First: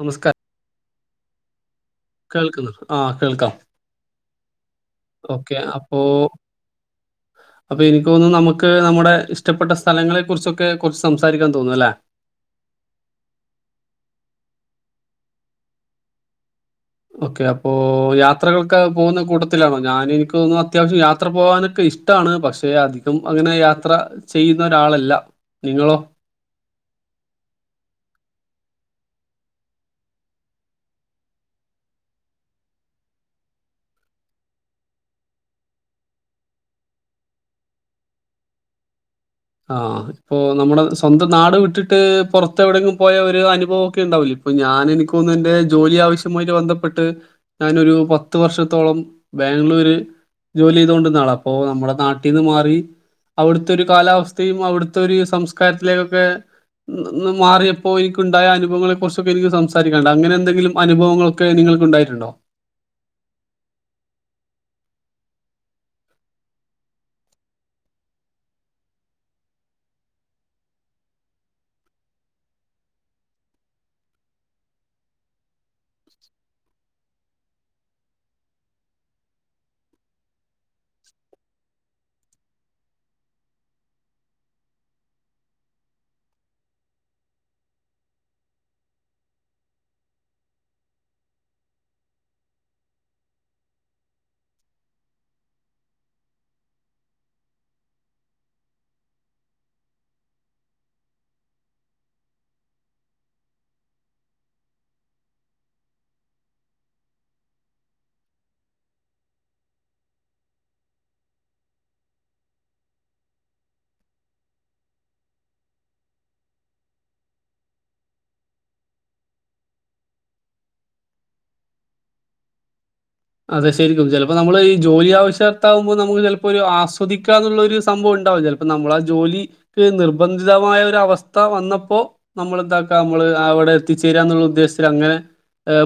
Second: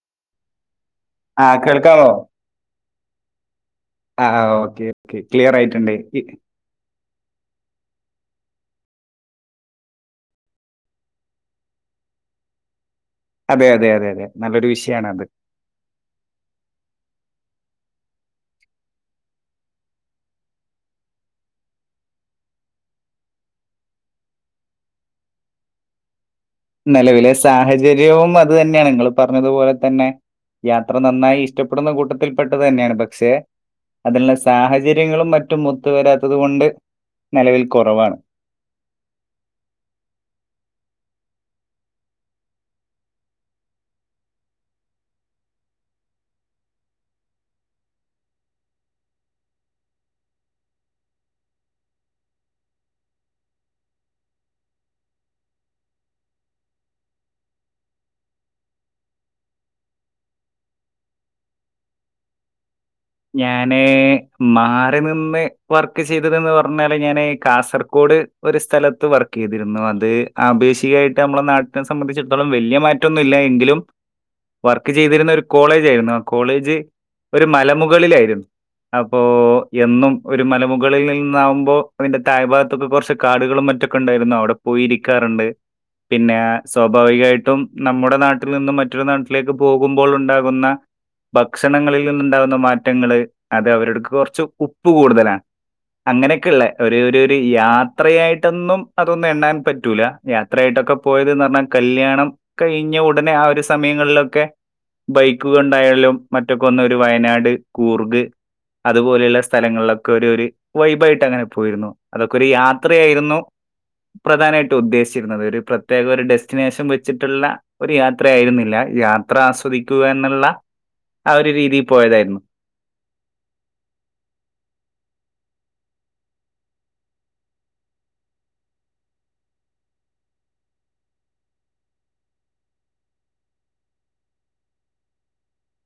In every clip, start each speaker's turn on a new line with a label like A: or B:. A: നമസ്കാ
B: രം കേൾക്കാവോ
A: ആ കേൾക്കാം
B: ആ ഓക്കേ ഓക്കേ ക്ലിയർ
A: ഓക്കെ
B: ആയിട്ടുണ്ട്
A: അപ്പോ അപ്പൊ എനിക്ക് തോന്നുന്നു നമുക്ക് നമ്മുടെ ഇഷ്ടപ്പെട്ട സ്ഥലങ്ങളെ കുറിച്ചൊക്കെ കുറച്ച് സംസാരിക്കാൻ തോന്നും അല്ലേ
B: അതെ അതെ അതെ അതെ നല്ലൊരു വിഷയണ അത്
A: ഓക്കെ അപ്പോ യാത്രകളൊക്കെ പോകുന്ന കൂട്ടത്തിലാണോ ഞാൻ എനിക്ക് തോന്നുന്നു അത്യാവശ്യം യാത്ര പോവാനൊക്കെ ഇഷ്ടമാണ് പക്ഷെ അധികം അങ്ങനെ യാത്ര ചെയ്യുന്ന ഒരാളല്ല നിങ്ങളോ
B: നിലവിലെ സാഹചര്യവും അത് തന്നെയാണ് നിങ്ങൾ പറഞ്ഞതുപോലെ തന്നെ യാത്ര നന്നായി ഇഷ്ടപ്പെടുന്ന കൂട്ടത്തിൽ പെട്ടത് തന്നെയാണ് പക്ഷെ അതിനുള്ള സാഹചര്യങ്ങളും മറ്റും ഒത്ത് വരാത്തത് കൊണ്ട് നിലവിൽ കുറവാണ്
A: ആ ഇപ്പൊ നമ്മുടെ സ്വന്തം നാട് വിട്ടിട്ട് പുറത്തെ എവിടെയെങ്കിലും പോയ ഒരു അനുഭവൊക്കെ ഉണ്ടാവില്ല ഇപ്പൊ ഞാൻ എനിക്കൊന്ന എൻന്റെ ജോലി ആവശ്യമായിട്ട് ബന്ധപ്പെട്ട് ഞാനൊരു പത്ത് വർഷത്തോളം ബാംഗ്ലൂര് ജോലി ചെയ്ത കൊണ്ടിന്നാണ് അപ്പൊ നമ്മുടെ നാട്ടിൽന്ന് മാറി അവിടുത്തെ ഒരു കാലാവസ്ഥ ഇയും അവിടുത്തെ ഒരു സംസ്കാരത്തിലേക്കൊക്കെ മാറിയപ്പോ എനിക്ക ഉണ്ടായ അനുഭവങ്ങളെ കുറിച്ചൊക്കെ എനിക്ക് സംസാരിക്കണ്ട അങ്ങനെ എന്തെങ്കിലും അനുഭവങ്ങളൊക്കെ നിങ്ങൾക്ക് ഉണ്ടായിട്ടുണ്ടോ
B: ഞാന് മാറി നിന്ന് വർക്ക് ചെയ്തത്ന്ന് പറഞ്ഞാല് ഞാൻ കാസർകോഡ് ഒരു സ്ഥലത്ത് വർക്ക് ചെയ്തിരുന്നു അത് അഭേക്ഷികായിട്ട് നമ്മളെ നാട്ടിനെ സംബന്ധിച്ചിടത്തോളം വലിയ മാറ്റമൊന്നുമില്ല എങ്കിലും വർക്ക് ചെയ്തിരുന്ന ഒരു കോളേജ ആയിരുന്നു ആ കോളേജ് ഒരു മലമുഖ മുകളിലായിരുന്നു അപ്പോൾ എന്നും ഒരു മലമുകളിൽ നിന്നാകുമ്പോ അതിന്റെ തായ് ഭാഗത്തൊക്കെ കുറച്ച് കാടുകളും മറ്റൊക്കെ ഉണ്ടായിരുന്നു അവിടെ പോയി ഇരിക്കാറുണ്ട് പിന്നെ സ്വാഭാവികമായിട്ടും നമ്മുടെ നാട്ടിൽ നിന്നും മറ്റൊരു നാട്ടിലേക്ക് പോകുമ്പോൾ ഉണ്ടാകുന്ന ഭക്ഷണങ്ങളിൽ നിന്നുണ്ടാകുന്ന മാറ്റ മാറ്റങ്ങള് അത് അവരടുക്ക് കുറച്ച് ഉപ്പ് കൂടുതലാണ് അങ്ങനെയൊക്കെള്ളേ ഒരു ഒരു യാത്രയായിട്ടൊന്നും അതൊന്നും എണ്ണാൻ പറ്റൂല യാത്രയായിട്ടൊക്കെ പോയത്ന്ന് പറഞ്ഞാൽ കല്യാണം കഴിഞ്ഞ ഉടനെ ആ ഒരു സമയങ്ങളിലൊക്കെ ബൈക്ക് കൊണ്ടായാലും മറ്റൊക്കെ ഒന്ന ഒരു വയനാട് കൂർഗ് അതുപോലെയുള്ള സ്ഥലങ്ങളിലൊക്കെ ഒരു ഒരു വൈബ ആയിട്ട് അങ്ങനെ പോയിരുന്നു അതൊക്കെ ഒരു യാത്രയായിരുന്നു പ്രധാനമായിട്ട് ഉദ്ദേശിച്ചിരുന്നത് ഒരു പ്രത്യേക ഒരു ഡെസ്റ്റിനേഷൻ വെച്ചിട്ടുള്ള ഒരു യാത്ര ആയിരുന്നില്ല യാത്ര ആസ്വദിക്കുക എന്നുള്ള ആ ഒരു രീതിയിൽ പോയതായിരുന്നു
A: അതെ ശരിക്കും ചിലപ്പോ നമ്മള് ഈ ജോലി ആവശ്യകർത്താവുമ്പോൾ നമുക്ക് ചിലപ്പോ ഒരു ആസ്വദിക്കാ എന്നുള്ള ഒരു സംഭവം ഉണ്ടാവും ചിലപ്പോ നമ്മൾ ആ ജോലിക്ക് നിർബന്ധിതമായ ഒരു അവസ്ഥ വന്നപ്പോ നമ്മൾ എന്താക്കാം നമ്മള് അവിടെ എത്തിച്ചേരാന്നുള്ള ഉദ്ദേശത്തിൽ അങ്ങനെ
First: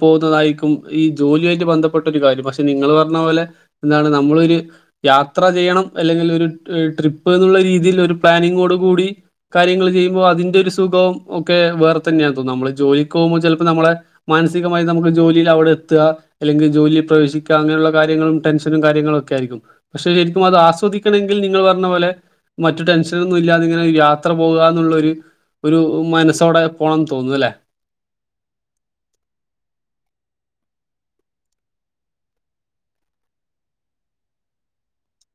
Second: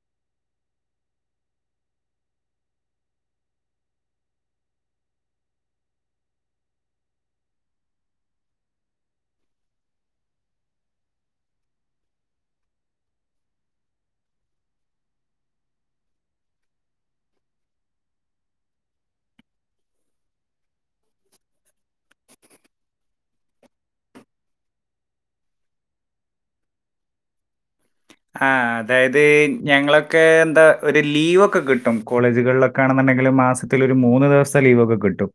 A: പോകുന്നതായിരിക്കും ഈ ജോലിയായിട്ട് ബന്ധപ്പെ ഒരു കാര്യം പക്ഷെ നിങ്ങൾ പറഞ്ഞ പോലെ എന്താണ് നമ്മളൊ ഒരു യാത്ര ചെയ്യണം അല്ലെങ്കിൽ ഒരു ട്രിപ്പ് എന്നുള്ള രീതിൽ ഒരു പ്ലാനിങ്ങോട് കൂടി കാര്യങ്ങൾ ചെയ്യുമ്പോൾ അതിന്റെ ഒരു സുഖം ഒക്കെ വേറെ തന്നെയാ തോന്നും നമ്മള് ജോലിക്ക് പോകുമ്പോൾ ചിലപ്പോൾ നമ്മളെ മാനസികമായി നമുക്ക് ജോലിയിൽ അവിടെ എത്തുക അല്ലെങ്കിൽ ജോലിയി പ്രവശിക്കുക അങ്ങനെയുള്ള കാര്യങ്ങളും ടെൻഷനും കാര്യങ്ങളും ഒക്കെ ആയിരിക്കും പക്ഷെ ശരിക്കും അത് ആസ്വദിക്കണമെങ്കിൽ നിങ്ങൾ പറഞ്ഞ പോലെ മറ്റു ടെൻഷനൊന്നും ഇല്ലാതെ ഇങ്ങനെ യാത്ര പോകുകന്നുള്ള ഒരു മനസ്സോടെ പോണംന്ന് തോന്നും അല്ലെ
B: ആഹ അതായത് ഞങ്ങളൊക്കെ എന്താ ഒരു ലീവൊക്കെ കിട്ടും കോളേജുകളിലൊക്കെ ആണെന്നുണ്ടെങ്കില് മാസത്തില ഒരു മൂന്ന് ദിവസത്തെ ലീവൊക്കെ കിട്ടും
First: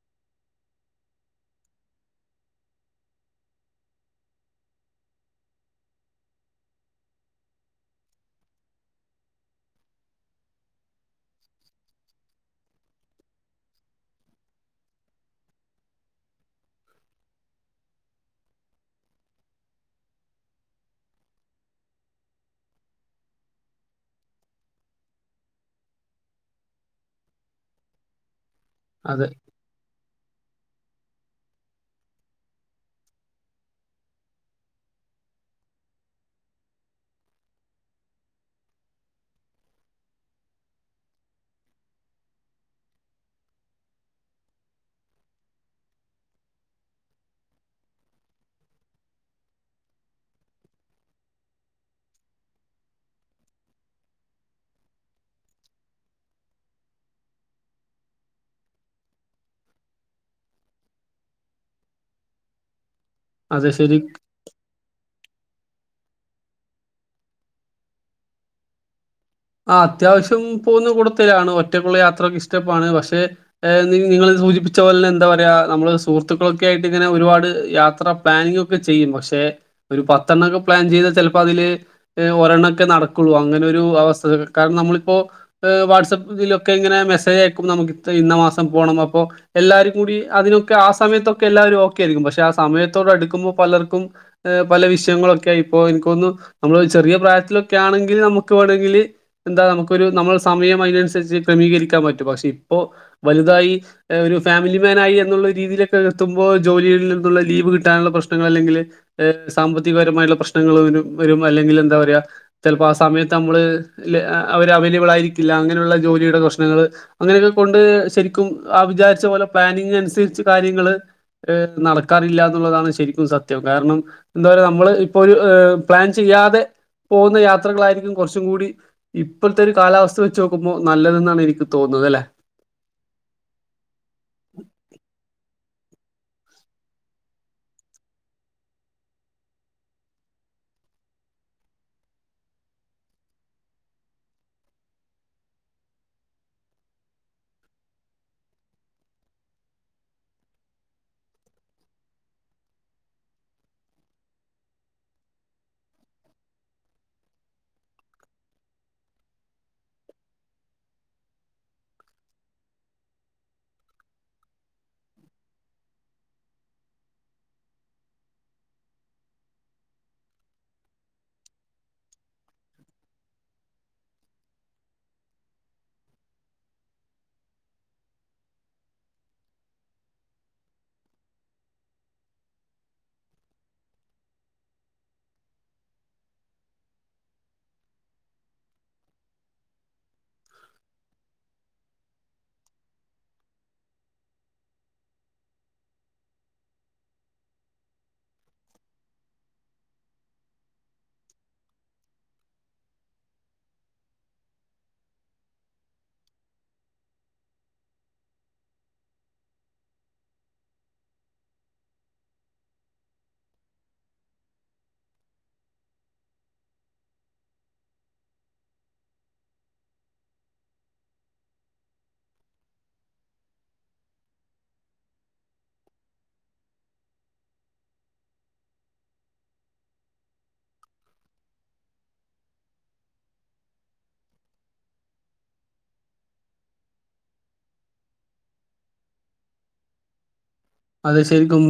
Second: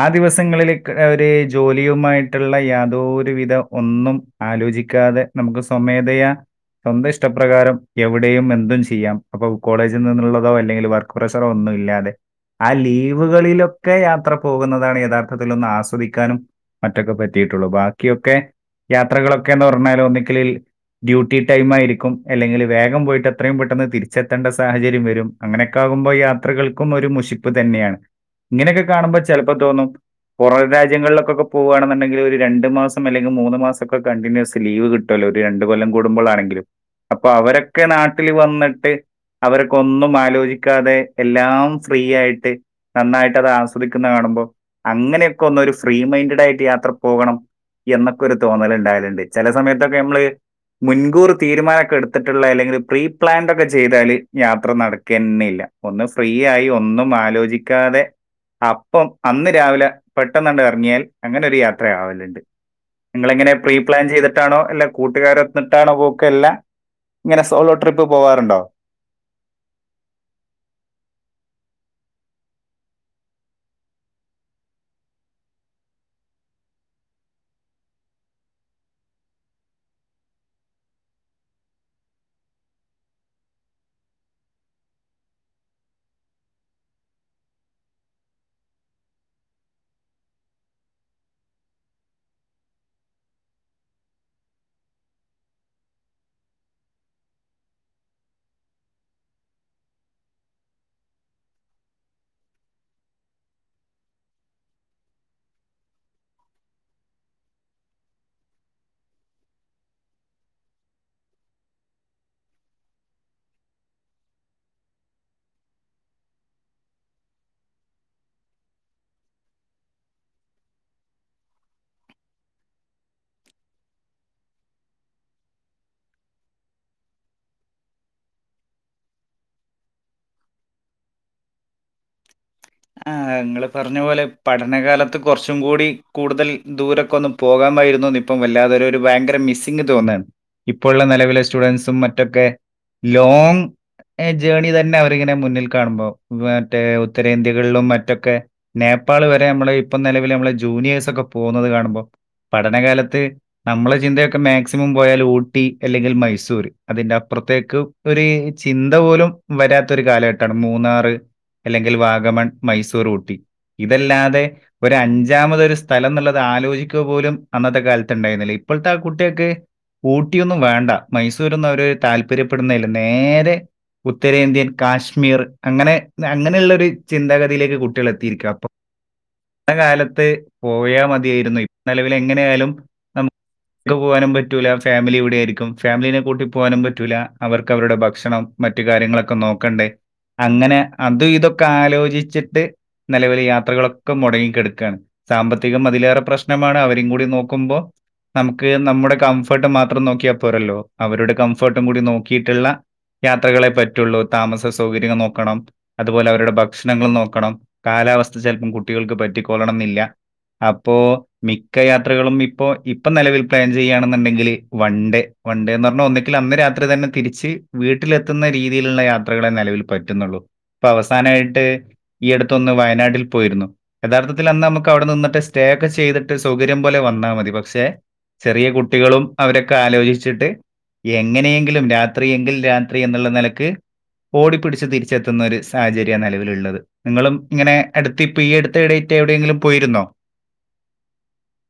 B: ആ ദിവസങ്ങളിൽ ഒരു ജോലിയുമായിട്ടുള്ള യാതൊരു വിധ ഒന്നും ആലോചിക്കാതെ നമുക്ക് സ്വമേധയാ സ്വന്തം ഇഷ്ടപ്രകാരം എവിടെയും എന്തും ചെയ്യാം അപ്പൊ കോളേജിൽ നിന്നുള്ളതോ അല്ലെങ്കിൽ വർക്ക് പ്രഷറോ ഒന്നും ഇല്ലാതെ ആ ലീവുകളിലൊക്കെ യാത്ര പോകുന്നതാണ് യഥാർത്ഥത്തിൽ ഒന്ന് ആസ്വദിക്കാനും മറ്റൊക്കെ പറ്റിയിട്ടുള്ളൂ ബാക്കിയൊക്കെ യാത്രകളൊക്കെന്ന് പറഞ്ഞാൽ ഒന്നിക്ക ഡ്യൂട്ടി ടൈം ആയിരിക്കും അല്ലെങ്കിൽ വേഗം പോയിട്ട് അത്രയും പെട്ടെന്ന് തിരിച്ചെത്തേണ്ട സാഹചര്യം വരും അങ്ങനെയൊക്കെ ആകുമ്പോൾ യാത്രകൾക്കും ഒരു മുഷിപ്പ് തന്നെയാണ് ഇങ്ങനെയൊക്കെ കാണുമ്പോ
A: അതെ
B: ചിലപ്പോ തോന്നും പുറ രാജ്യങ്ങളിലൊക്കെ പോകവാണെന്നുണ്ടെങ്കിൽ ഒരു രണ്ട് മാസം അല്ലെങ്കിൽ മൂന്ന് മാസംമൊക്കെ കണ്ടിന്യൂസ് ലീവ് കിട്ടുമല്ലോ ഒരു രണ്ട് കൊല്ലം കൂടുമ്പോളാണെങ്കിൽ അപ്പൊ അവരൊക്കെ നാട്ടിൽ വന്നിട്ട് അവരൊക്ക ഒന്നും ആലോചിക്കാതെ എല്ലാം ഫ്രീ ആയിട്ട് നന്നായിട്ട് അത് ആസ്വദിക്കുന്ന കാണുമ്പോൾ അങ്ങനെയൊക്കെ ഒന്ന ഒരു ഫ്രീ മൈൻഡഡ് ആയിട്ട് യാത്ര പോകണം എന്നൊക്കെ ഒരു തോന്നൽ ഉണ്ടായലുണ്ട് ചില സമയത്തൊക്കെ നമ്മള് മുൻകൂർ തീരുമാനംമൊക്കെ എടുത്തിട്ടുള്ള അല്ലെങ്കിൽ പ്രീപ്ലാൻഡ ഒക്കെ ചെയ്താല് യാത്ര നടക്ക തന്നെ ഇല്ല ഒന്ന് ഫ്രീ ആയി ഒന്നും ആലോചിക്കാതെ അപ്പം അന്ന് രാവിലെ പെട്ടെന്നണ്ട് ഇറങ്ങിയാൽ അങ്ങനെ ഒരു യാത്രയാവലുണ്ട് നിങ്ങള എങ്ങനെ
A: അതെ ശരി
B: പ്രീപ്ലാൻ ചെയ്തിട്ടാണോ അല്ല കൂട്ടുകാരോ എന്നട്ടണ പോ ക്കല്ല ഇങ്ങനെ സോളോ ട്രിപ്പ് പോവാറുണ്ടോ
A: ആ അത്യാവശ്യം പോകുന്ന കൂട്ടത്തിലാണ് ഒറ്റക്കുള്ള യാത്രയൊക്കെ ഇഷ്ടപ്പാണ് പക്ഷെ നിങ്ങൾ സൂചിപ്പിച്ച പോലെന്നെ എന്താ പറയാ നമ്മള് സുഹൃത്തുക്കളൊക്കെ ആയിട്ട് ഇങ്ങനെ ഒരുപാട് യാത്ര പ്ലാനിങ്ങ ഒക്കെ ചെയ്യും പക്ഷെ ഒരു പത്ത് എണ്ണംക്കെ പ്ലാൻ ചെയ്താ ചിലപ്പോ അതില് ഒരെണ്ണംമൊക്കെ നടക്കുള്ളു അങ്ങനെ ഒരു അവസ്ഥ കാരണം നമ്മളിപ്പോൾ വാട്സപ്പിലൊക്കെ ഇങ്ങനെ മെസ്സേജ് അയക്കുമ്പ നമുക്ക് ഇന്ന മാസം പോകണം അപ്പോൾ എല്ലാവരും കൂടി അതിനൊക്കെ ആ സമയത്തൊക്കെ എല്ലാവരും ഓക്കൊയിരിക്കും പക്ഷെ ആ സമയത്തോടടുക്കുമ്പോൾ പലർക്കും പല വിഷയങ്ങളൊക്കെ ഇപ്പോൾ എനക്ക്തോന്നുന്നു നമ്മൾ ചെറിയ പ്രായത്തിലൊക്കെ ആണെങ്കിൽ നമുക്ക് വേണമെങ്കിൽ എന്താ നമുക്കൊരു നമ്മൾ സമയം അതിനനുസരിച്ച് ക്രമീകരിക്കാൻ പറ്റും പക്ഷെ ഇപ്പോ വലുതായി ഒരു ഫാമിലിമാൻ ആയി എന്നുള്ള രീതിയിലൊക്കെ എത്തുമ്പോ ജോലിയിൽ നിന്നുള്ള ലീവ് കിട്ടാനുള്ള പ്രശ്നങ്ങൾ അല്ലെങ്കിൽ സാമ്പത്തികപരമായിട്ടുള്ള പ്രശ്നങ്ങൾ വരും അല്ലെങ്കിൽ എന്താ പറയാ ചിലപ്പോ ആ സമയത്ത് നമ്മള് അവര് അവൈലബിൾ ആയിരിക്കില്ല അങ്ങനെയുള്ള ജോലിയുടെ പ്രശ്നങ്ങൾ അങ്ങനെയൊക്കെ കൊണ്ട് ശരിക്കും ആ വിചാരിച്ച പോലെ പ്ലാനിങ്ങ അനുസരിച്ച് കാര്യങ്ങൾ നടക്കാറില്ല എന്നുള്ളതാണ് ശരിക്കും സത്യം കാരണം എന്താ പറയുക നമ്മള് ഇപ്പൊ ഒരു പ്ലാൻ ചെയ്യാതെ പോകുന്ന യാത്രകളായിരിക്കും കുറച്ചും കൂടി ഇപ്പോഴത്തെ ഒരു കാലാവസ്ഥ വെച്ച് നോക്കുമ്പോ നല്ലതെന്നാണ് എനിക്ക് തോന്നുന്നത് അല്ലെ
B: ആ് ങ്ങള് പറഞ്ഞ പോലെ പഠനകാലത്ത് കുറച്ചും കൂടി കൂടുതൽ ദൂരൊക്കെ ഒന്നും പോകാമായിരുന്നുന്ന് ഇപ്പം വല്ലാതെ ഒരു ഭയങ്കര മിസ്സിങ്ങ് തോന്നാണ് ഇപ്പോഴുള്ള നിലവിലെ സ്റ്റുഡന്റ്സും മറ്റൊക്കെ ലോ ജേർണി തന്നെ അവരിങ്ങനെ മുന്നിൽ കാണുമ്പോ മറ്റേ ഉത്തരേന്ത്യ യിലും മറ്റൊക്കെ നേപ്പാൾ വരെ നമ്മള ഇപ്പം നിലവിൽ നമ്മള ജൂനിയേഴസ് ഒക്കെ പോകുന്നത് കാണുമ്പോൾ പഠനകാലത്ത് നമ്മളെ ചിന്തയൊക്കെ മാക്സിമം പോയാൽ ഊട്ടി അല്ലെങ്കിൽ മൈസൂർ അതിന്റെ അപ്പുറത്തേക്ക് ഒരു ചിന്ത പോലും വരാത്ത ഒരു കാലഘട്ടാണ് മൂന്നാറ് അല്ലെങ്കിൽ വാഗമൺ മൈസൂർ ഊട്ടി ഇതല്ലാതെ ഒരഞ്ചാമതൊരു സ്ഥലം എന്നുള്ളത് ആലോചിക്കുക പോലും അന്നത്തെ കാലത്ത് ഉണ്ടായിരുന്നില്ല ഇപ്പോഴത്തെ ആ കുട്ടികൾക്ക് ഊട്ടിയൊന്നും വേണ്ട മൈസൂർന്ന് അവര താല്പര്യപ്പെടുന്നതില നേരെ ഉത്തരേന്ത്യൻ കാശ്മീർ അങ്ങനെ അങ്ങനെയുള്ളരു ചിന്താഗതിയിലേക്ക് കുട്ടികൾ എത്തിയിരിക്കും അപ്പം ആ കാലത്ത് പോയാ മതിയായിരെന്നു നെലവിൽ എങ്ങനെ ആയാലും നമ പോകാനും പറ്റൂല്ലാ ഫാമിലി ഇവടെ ആരിക്കും ഫാമിലിനെ കൂട്ടി പോകാനും പറ്റൂല്ലാ അവർക്ക് അവരടെ ഭക്ഷണം മറ്റ് കാര്യങ്ങളൊക്കെ നോക്കണ്ടേ അങ്ങനെ അതും ഇതൊക്കെ ആലോ ചിച്ചിട്ട് നെലവിലെ യാത്രകളൊക്കെ മെടങ്ങിക്കെട്ക്കയാണ് സാമ്പത്തികം അതിലേറെ പ്രശ്നമാണ് അവരെ കൂടി നോക്ക്മ്പോ നമക്ക് നമ്മടെ കംഫേർട്ട് മാത്രം നോക്കിയാ പോരല്ലോ അവരടെ കംഫേർട്ടും കൂടി നോക്കിയിട്ട്ള്ളോ യാത്രകളെ പറ്റുള്ളൂ താമസ സൗകര്യങ്ങള് നോക്കണം അതുപോലെ അവരടെ ഭ ഭക്ഷണങ്ങള് നോക്കണം കാലാവസ്ഥ ചെലപ്പോം കുട്ടികൾക്ക് പറ്റിക്കൊള്ളണന്നില്ലാ അപ്പോ മിക്ക യാത്രകളും ഇപ്പോ ഇപ്പം നെലവിൽ പ്ലാൻ ചെയ്യുയാണെന്നോണ്ടെങ്കില് വൺ ഡേ വൺണ്ടേന്ന് പറഞ്ഞാ ഒന്നിങ്കില് അന്ന് രാത്രി തന്നെ തിരിച്ച് വീട്ടിലെത്തുന്ന രീതിയിലെള്ള യാത്രകളെ നെലവിൽ പറ്റുന്നേള്ളൂ ഇപ്പം അവസാനയായി ഈ അടുത്തൊന്ന് വയനാട്ടിൽ പോയിരുന്നു യഥാർത്ഥത്തിൽ അന്ന് നമക്ക് അവടെ നിന്നിട്ട് സ്റ്റേ ഒക്കെ ചെയ്തിട്ട് സൗകര്യം പോലെ വന്നാ മതി പക്ഷേ ചെറിയ കുട്ടികളും അവരൊക്കെ ആലോചിച്ചിട്ട് എങ്ങനെയെങ്കിലും രാത്രി എങ്കിൽ രാത്രി എന്നേള്ള നെലക്ക് ഓടിപ്പിടിച്ച് തിരിച്ചെത്തുന്ന ഒര് സാഹചര്യ നെല ള്ളത് നിങ്ങളും ഇങ്ങനെ അടുത്ത് ഇപ്പം ഈ അടുത്ത് ഡേയ്റ്റ് എവടെയെങ്കിലും പോയിരുന്നോ
A: അതെ ശെരിക്കും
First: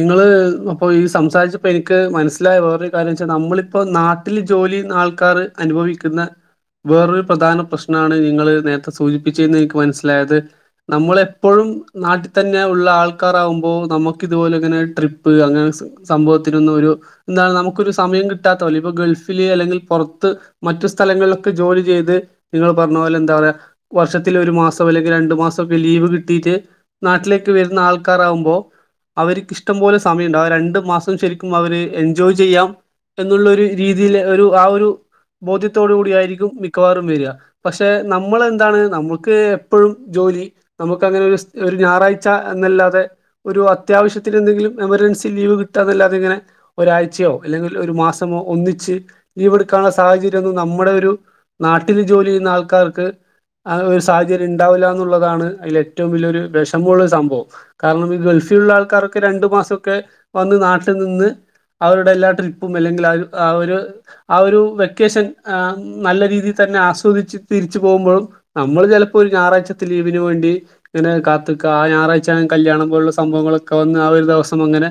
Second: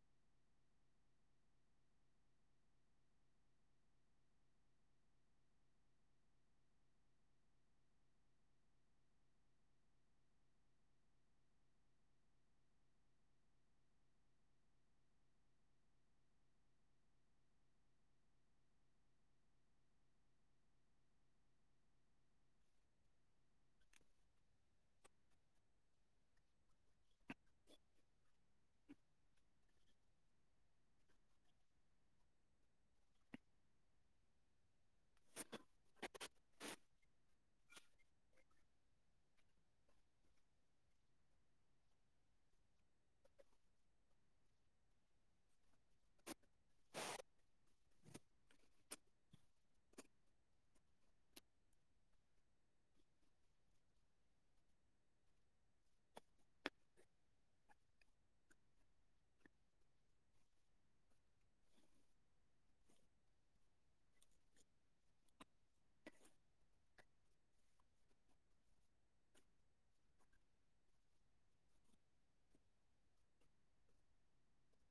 A: നിങ്ങള് അപ്പൊ ഈ സംസാരിച്ചപ്പോ എനക്ക് മനസ്സിലായ വേറൊരു കാര്യ വെച്ചാൽ നമ്മളിപ്പോ നാട്ടില് ജോലി ആൾക്കാാര് അനുഭവിക്കുന്ന വേറൊരു പ്രധാന പ്രശ്നമാണ് നിങ്ങള് നേരത്തെ സൂചിപ്പിച്ചെന്ന് എനിക്ക് മനസ്സിലായത് നമ്മള് എപ്പോഴും നാട്ടി തന്നെ ഒള്ള ആൾ ആൾക്കാറാവുമ്പോ നമക്ക് ഇതുപോലെങ്ങനെ ട്രിപ്പ് അങ്ങനെ സംഭവത്തിനൊന്നും ഒര് എന്താണ് നമക്കൊരു സമയം കിട്ടാത്തപോലെ ഇപ്പൊ ഗൾഫില് അല്ലെങ്കിൽ പൊറത്ത് മറ്റ് സ്ഥലങ്ങളിലൊക്കെ ജോലി ചെയ്ത് നിങ്ങള് പറഞ്ഞ പോലെ എന്താ പറയാ വർഷത്തില് ഒരു മാസം അല്ലെങ്കിൽ രണ്ടു മാസം ഒക്കെ ലീവ് കിട്ടിട്ട് നാട്ടിലേക്ക് വെര്ന്ന ആൾ ക്കറാവുമ്പോ അവര്ക്ക് ഇഷ്ടം പോലെ സമയം ഒണ്ടാവകും രണ്ടു മാസം ശെരിക്കും അവര് എൻജോയ് ചെയ്യാം എന്നോള്ളരു രീതിയില് ഒരു ആ ഒരു ബോധ്യത്തോട് കൂടി ആയിരിക്കും മിക്കവാറും വെരിക പക്ഷെ നമ്മള് എന്താണ് നമ്മക്ക് എപ്പോഴും ജോലി നമക്ക് അങ്ങനെ ഒര് ഒര് ഞായറാഴ്ച എന്നല്ലാ ഒരു അത്യാവശ്യത്തിന് എന്തെങ്കിലും എമർജൻസി ലീവ് കിട്ടുക എന്നല്ലാെ ഇങ്ങനെ ഒരാഴ്ചയോ അല്ലെങ്കിൽ ഒര് മാസമോ ഒന്നിച്ച് ലീവ് എടുക്കെനുള്ള സാഹചര്യം ഒന്നും നമ്മടെ ഒരു നാട്ടില് ജോലി ചെയ്യുന്ന ആൾക്കാർക്ക് ആ ഒരു സാഹചര്യം ഒണ്ടാവില്ല എന്നുള്ളതാണ് അതില് ഏറ്റോം വല്യാ ഒര് വെഷേമൊള്ള സംഭവം കാരണം ഈ ഗൾഫിലെള്ള ആൾക്കാരൊക്കെ രണ്ടു മാസമൊക്കെ വന്ന് നാട്ടി നിന്ന് അവരടെ എല്ലാ ട്രിപ്പും അല്ലെങ്കിൽ ആ ഒരു ആ ഒരു വെക്കേഷൻ നല്ല രീതി തന്നെ ആസ്വദിച്ച് തിരിച്ചു പോകുമ്പോഴും നമ്മൾ ചെലപ്പോ ഒര് ഞായറാഴ്ചത്തെ ലീവിന് വേണ്ടി ഇങ്ങനെ കാത്ത് ആ ഞായറാഴ്ച കല്യാണം പോലുള്ള സംഭവങ്ങളൊക്കെ വന്ന് ആ ഒര് ദെവസം അങ്ങനെ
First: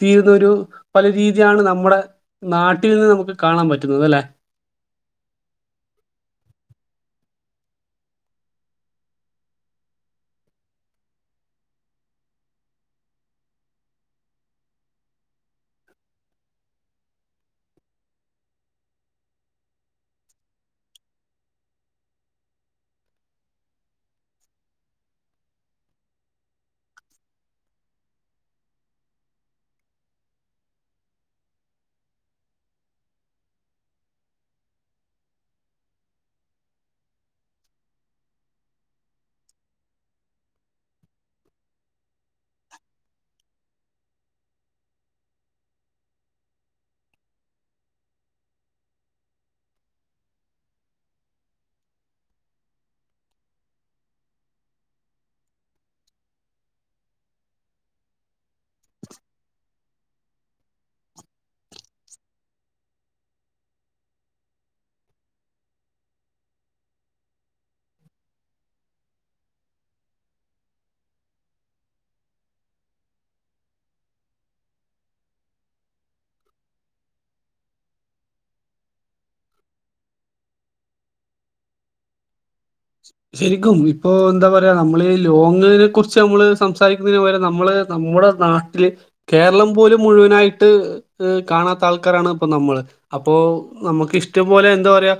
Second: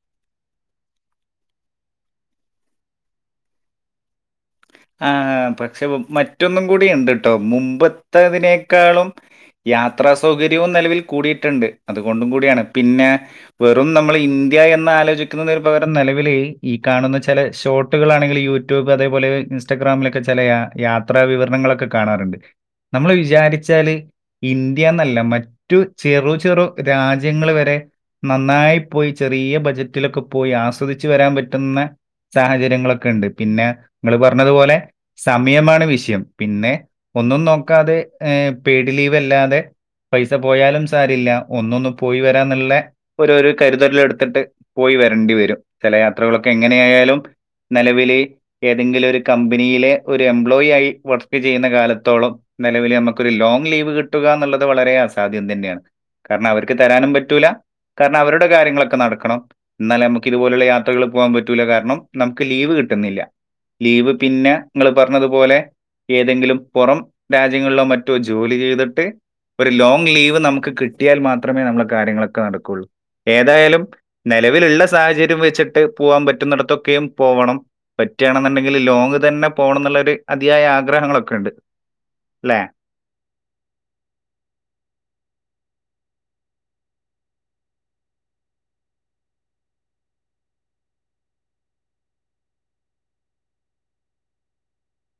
A: തീരുന്നൊ ഒര് പല രീതിയാണ് നമ്മടെ നാട്ടിൽ നിന്ന് നമക്ക് കാണാൻ പറ്റുന്നത് അല്ലെ
B: ആാ പശെ മറ്റൊന്നും കൂടി ഒണ്ട്ട്ടോ മുമ്പത്തെതിനേക്കാളും യാത്രാ സൗകര്യും നെലവിൽ കൂടിട്ടോണ്ട് അതുകൊണ്ടും കൂടിയാണ് പിന്നെ വെറും നമ്മള് ഇന്ത്യാ എന്നാ ആലോചിക്കന്നത് പകരം നെലവില് ഈ കാണുന്ന ചെല ഷോർട്ടുകളാണെങ്കില് യൂട്യൂബ് അതേപോലെ ഇൻറ്റഗ്രാമിലൊക്കെ ചെല യാത്രാ വിവരണങ്ങളൊക്കെ കാണാറെണ്ട് നമ്മള് വിചാരിച്ചാല് ഇന്ത്യ എന്നാല്ല മറ്റു ചെറു ചെറു രാജ്യങ്ങള് വെരെ നന്നായി പോയി ചെറിയ ബജറ്റിലൊക്കെ പോയി ആസ്വദിച്ച് വെരാൻ പറ്റുന്ന സാഹചര്യങ്ങളൊക്കെ ഒണ്ട് പിന്നെ നിങ്ങള് പറ നിക്കാന്നത് പോലെ സമയമാണ് വിഷയം പിന്നെ ഒന്നും നോക്കാതെ യെ പേഡ് ലീവ് അല്ലാതെ പൈസ പോയാലും സാരെല്ലാ ഒന്നൊന്ന് പോയി വെരാന്നെള്ള ഒര് ഒര് കരുതലെ എടുത്തിട്ട് പോയി വെരേണ്ടി വെരും ചെല യാത്രകളൊക്കെ എങ്ങനെയായലും നെലവില് ഏതെങ്കിലും ഒര് കമ്പനിയിലെ ഒര് എംപ്ലോയി ആയി വർക്ക് ചെയ്യുന്ന കാലത്തോളം നെലവില് ഞമക്ക് ഒര് ലോങ് ലീവ് കിട്ടുക എന്നുള്ളത് വളരെ അസാധ്യം തന്നെയാണ് കാരണം അവർക്ക് തെരാനും പറ്റൂല്ലാ കാരണം അവരുടെ കാര്യങ്ങളൊക്കെ നടക്കണം എന്നാലെ നമക്ക് ഇത് പോലെയെള്ള യാത്രകൾ പോകാൻ പറ്റൂല്ലാ കാരണം നമക്ക് ലീവ് കിട്ടുന്നില്ല ലീവ് പിന്നെ ഇങ്ങൾ പർണത് പോലെ ഏതെങ്കിലും പൊറം രാജ്യങ്ങളിലോ മറ്റോ ജോലി ചെയ്തിട്ട് ഒരു ലോങ്ങ് ലീവ് നമ്ക്ക് കിട്ടിയാൽ മാത്രമേ നമ്മളെ കാര്യങ്ങളൊക്കെ നടക്കോള്ളൂ ഏതായാലും നെലവിൽ ഇള്ള സാഹചര്യം വെച്ചിട്ട് പോകാൻ പറ്റുന്നിടത്തൊക്കെയും പോവണം പറ്റാണ് ന്ന്ണ്ടെങ്കിൽ ലോങ് തെന്നെ പോണംന്ന്ള്ളൊര് അതിയായ ആഗ്രഹങ്ങളൊക്കെ ഇണ്ട് ലെ
A: ശെരിക്കും ഇപ്പൊ എന്താ പറയാ നമ്മൾ ലോങ്ങ്നെ കുർച്ച് നമ്മൾ സംസാരിക്കുന്നതിന് പകരം നമ്മൾ നമ്മുടെ നാട്ടിൽ കേരളം പോലും മുഴുവനായിട്ട് ഹ് കാണാത്ത ആൾക്കാരാണ് ഇപ്പം നമ്മൾ അപ്പോ നമ്മക്ക് ഇഷ്ടം പോലെ എന്താ പറയാ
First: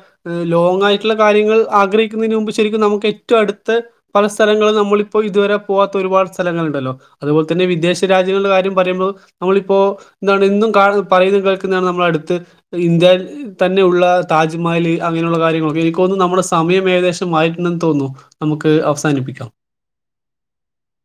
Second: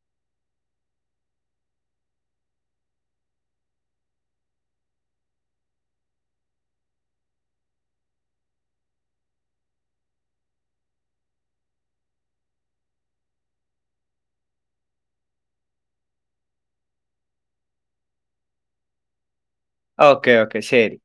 A: ലോങ്ങ് ആയിട്ട്ള്ള കാര്യങ്ങൾ ആഗ്ര ക്ക്ന്നെയിന് മുമ്പ് ശെരിക്കും നമ്മുക്ക് ഏറ്റവും അട്ത്ത് പല സ്ഥലങ്ങളും നമ്മളിപ്പോ ഇതുവരെ പോവാത്ത ഒരുപാട് സ്ഥലങ്ങൾ ഇണ്ടല്ലോ അതുപോലെ തന്നെ വിദേശ രാജ്യങ്ങളുടെ കാര്യം പറയുമ്പോൾ നമ്മളിപ്പോ ന്താണ് എന്നും കാണാ പറയ്ന്ന് കേൾക്ക്ന്നെയാണ് നമ്മളെ അട്ത്ത് ഇന്ത്യയിൽ തന്നെ ഉള്ള താജ്മഹൽ അങ്ങനെ ഉള്ള കാര്യങ്ങളൊക്കെ എനക്ക്തോന്നു നമ്മൾ സമയം മയം ഏകദേശം ആയിട്ടുണ്ടെന്ന് തോന്നുന്നു നമുക്ക് അവസാനിപ്പിക്കാം
B: ഓക്കെ ഓക്കെ ശെരി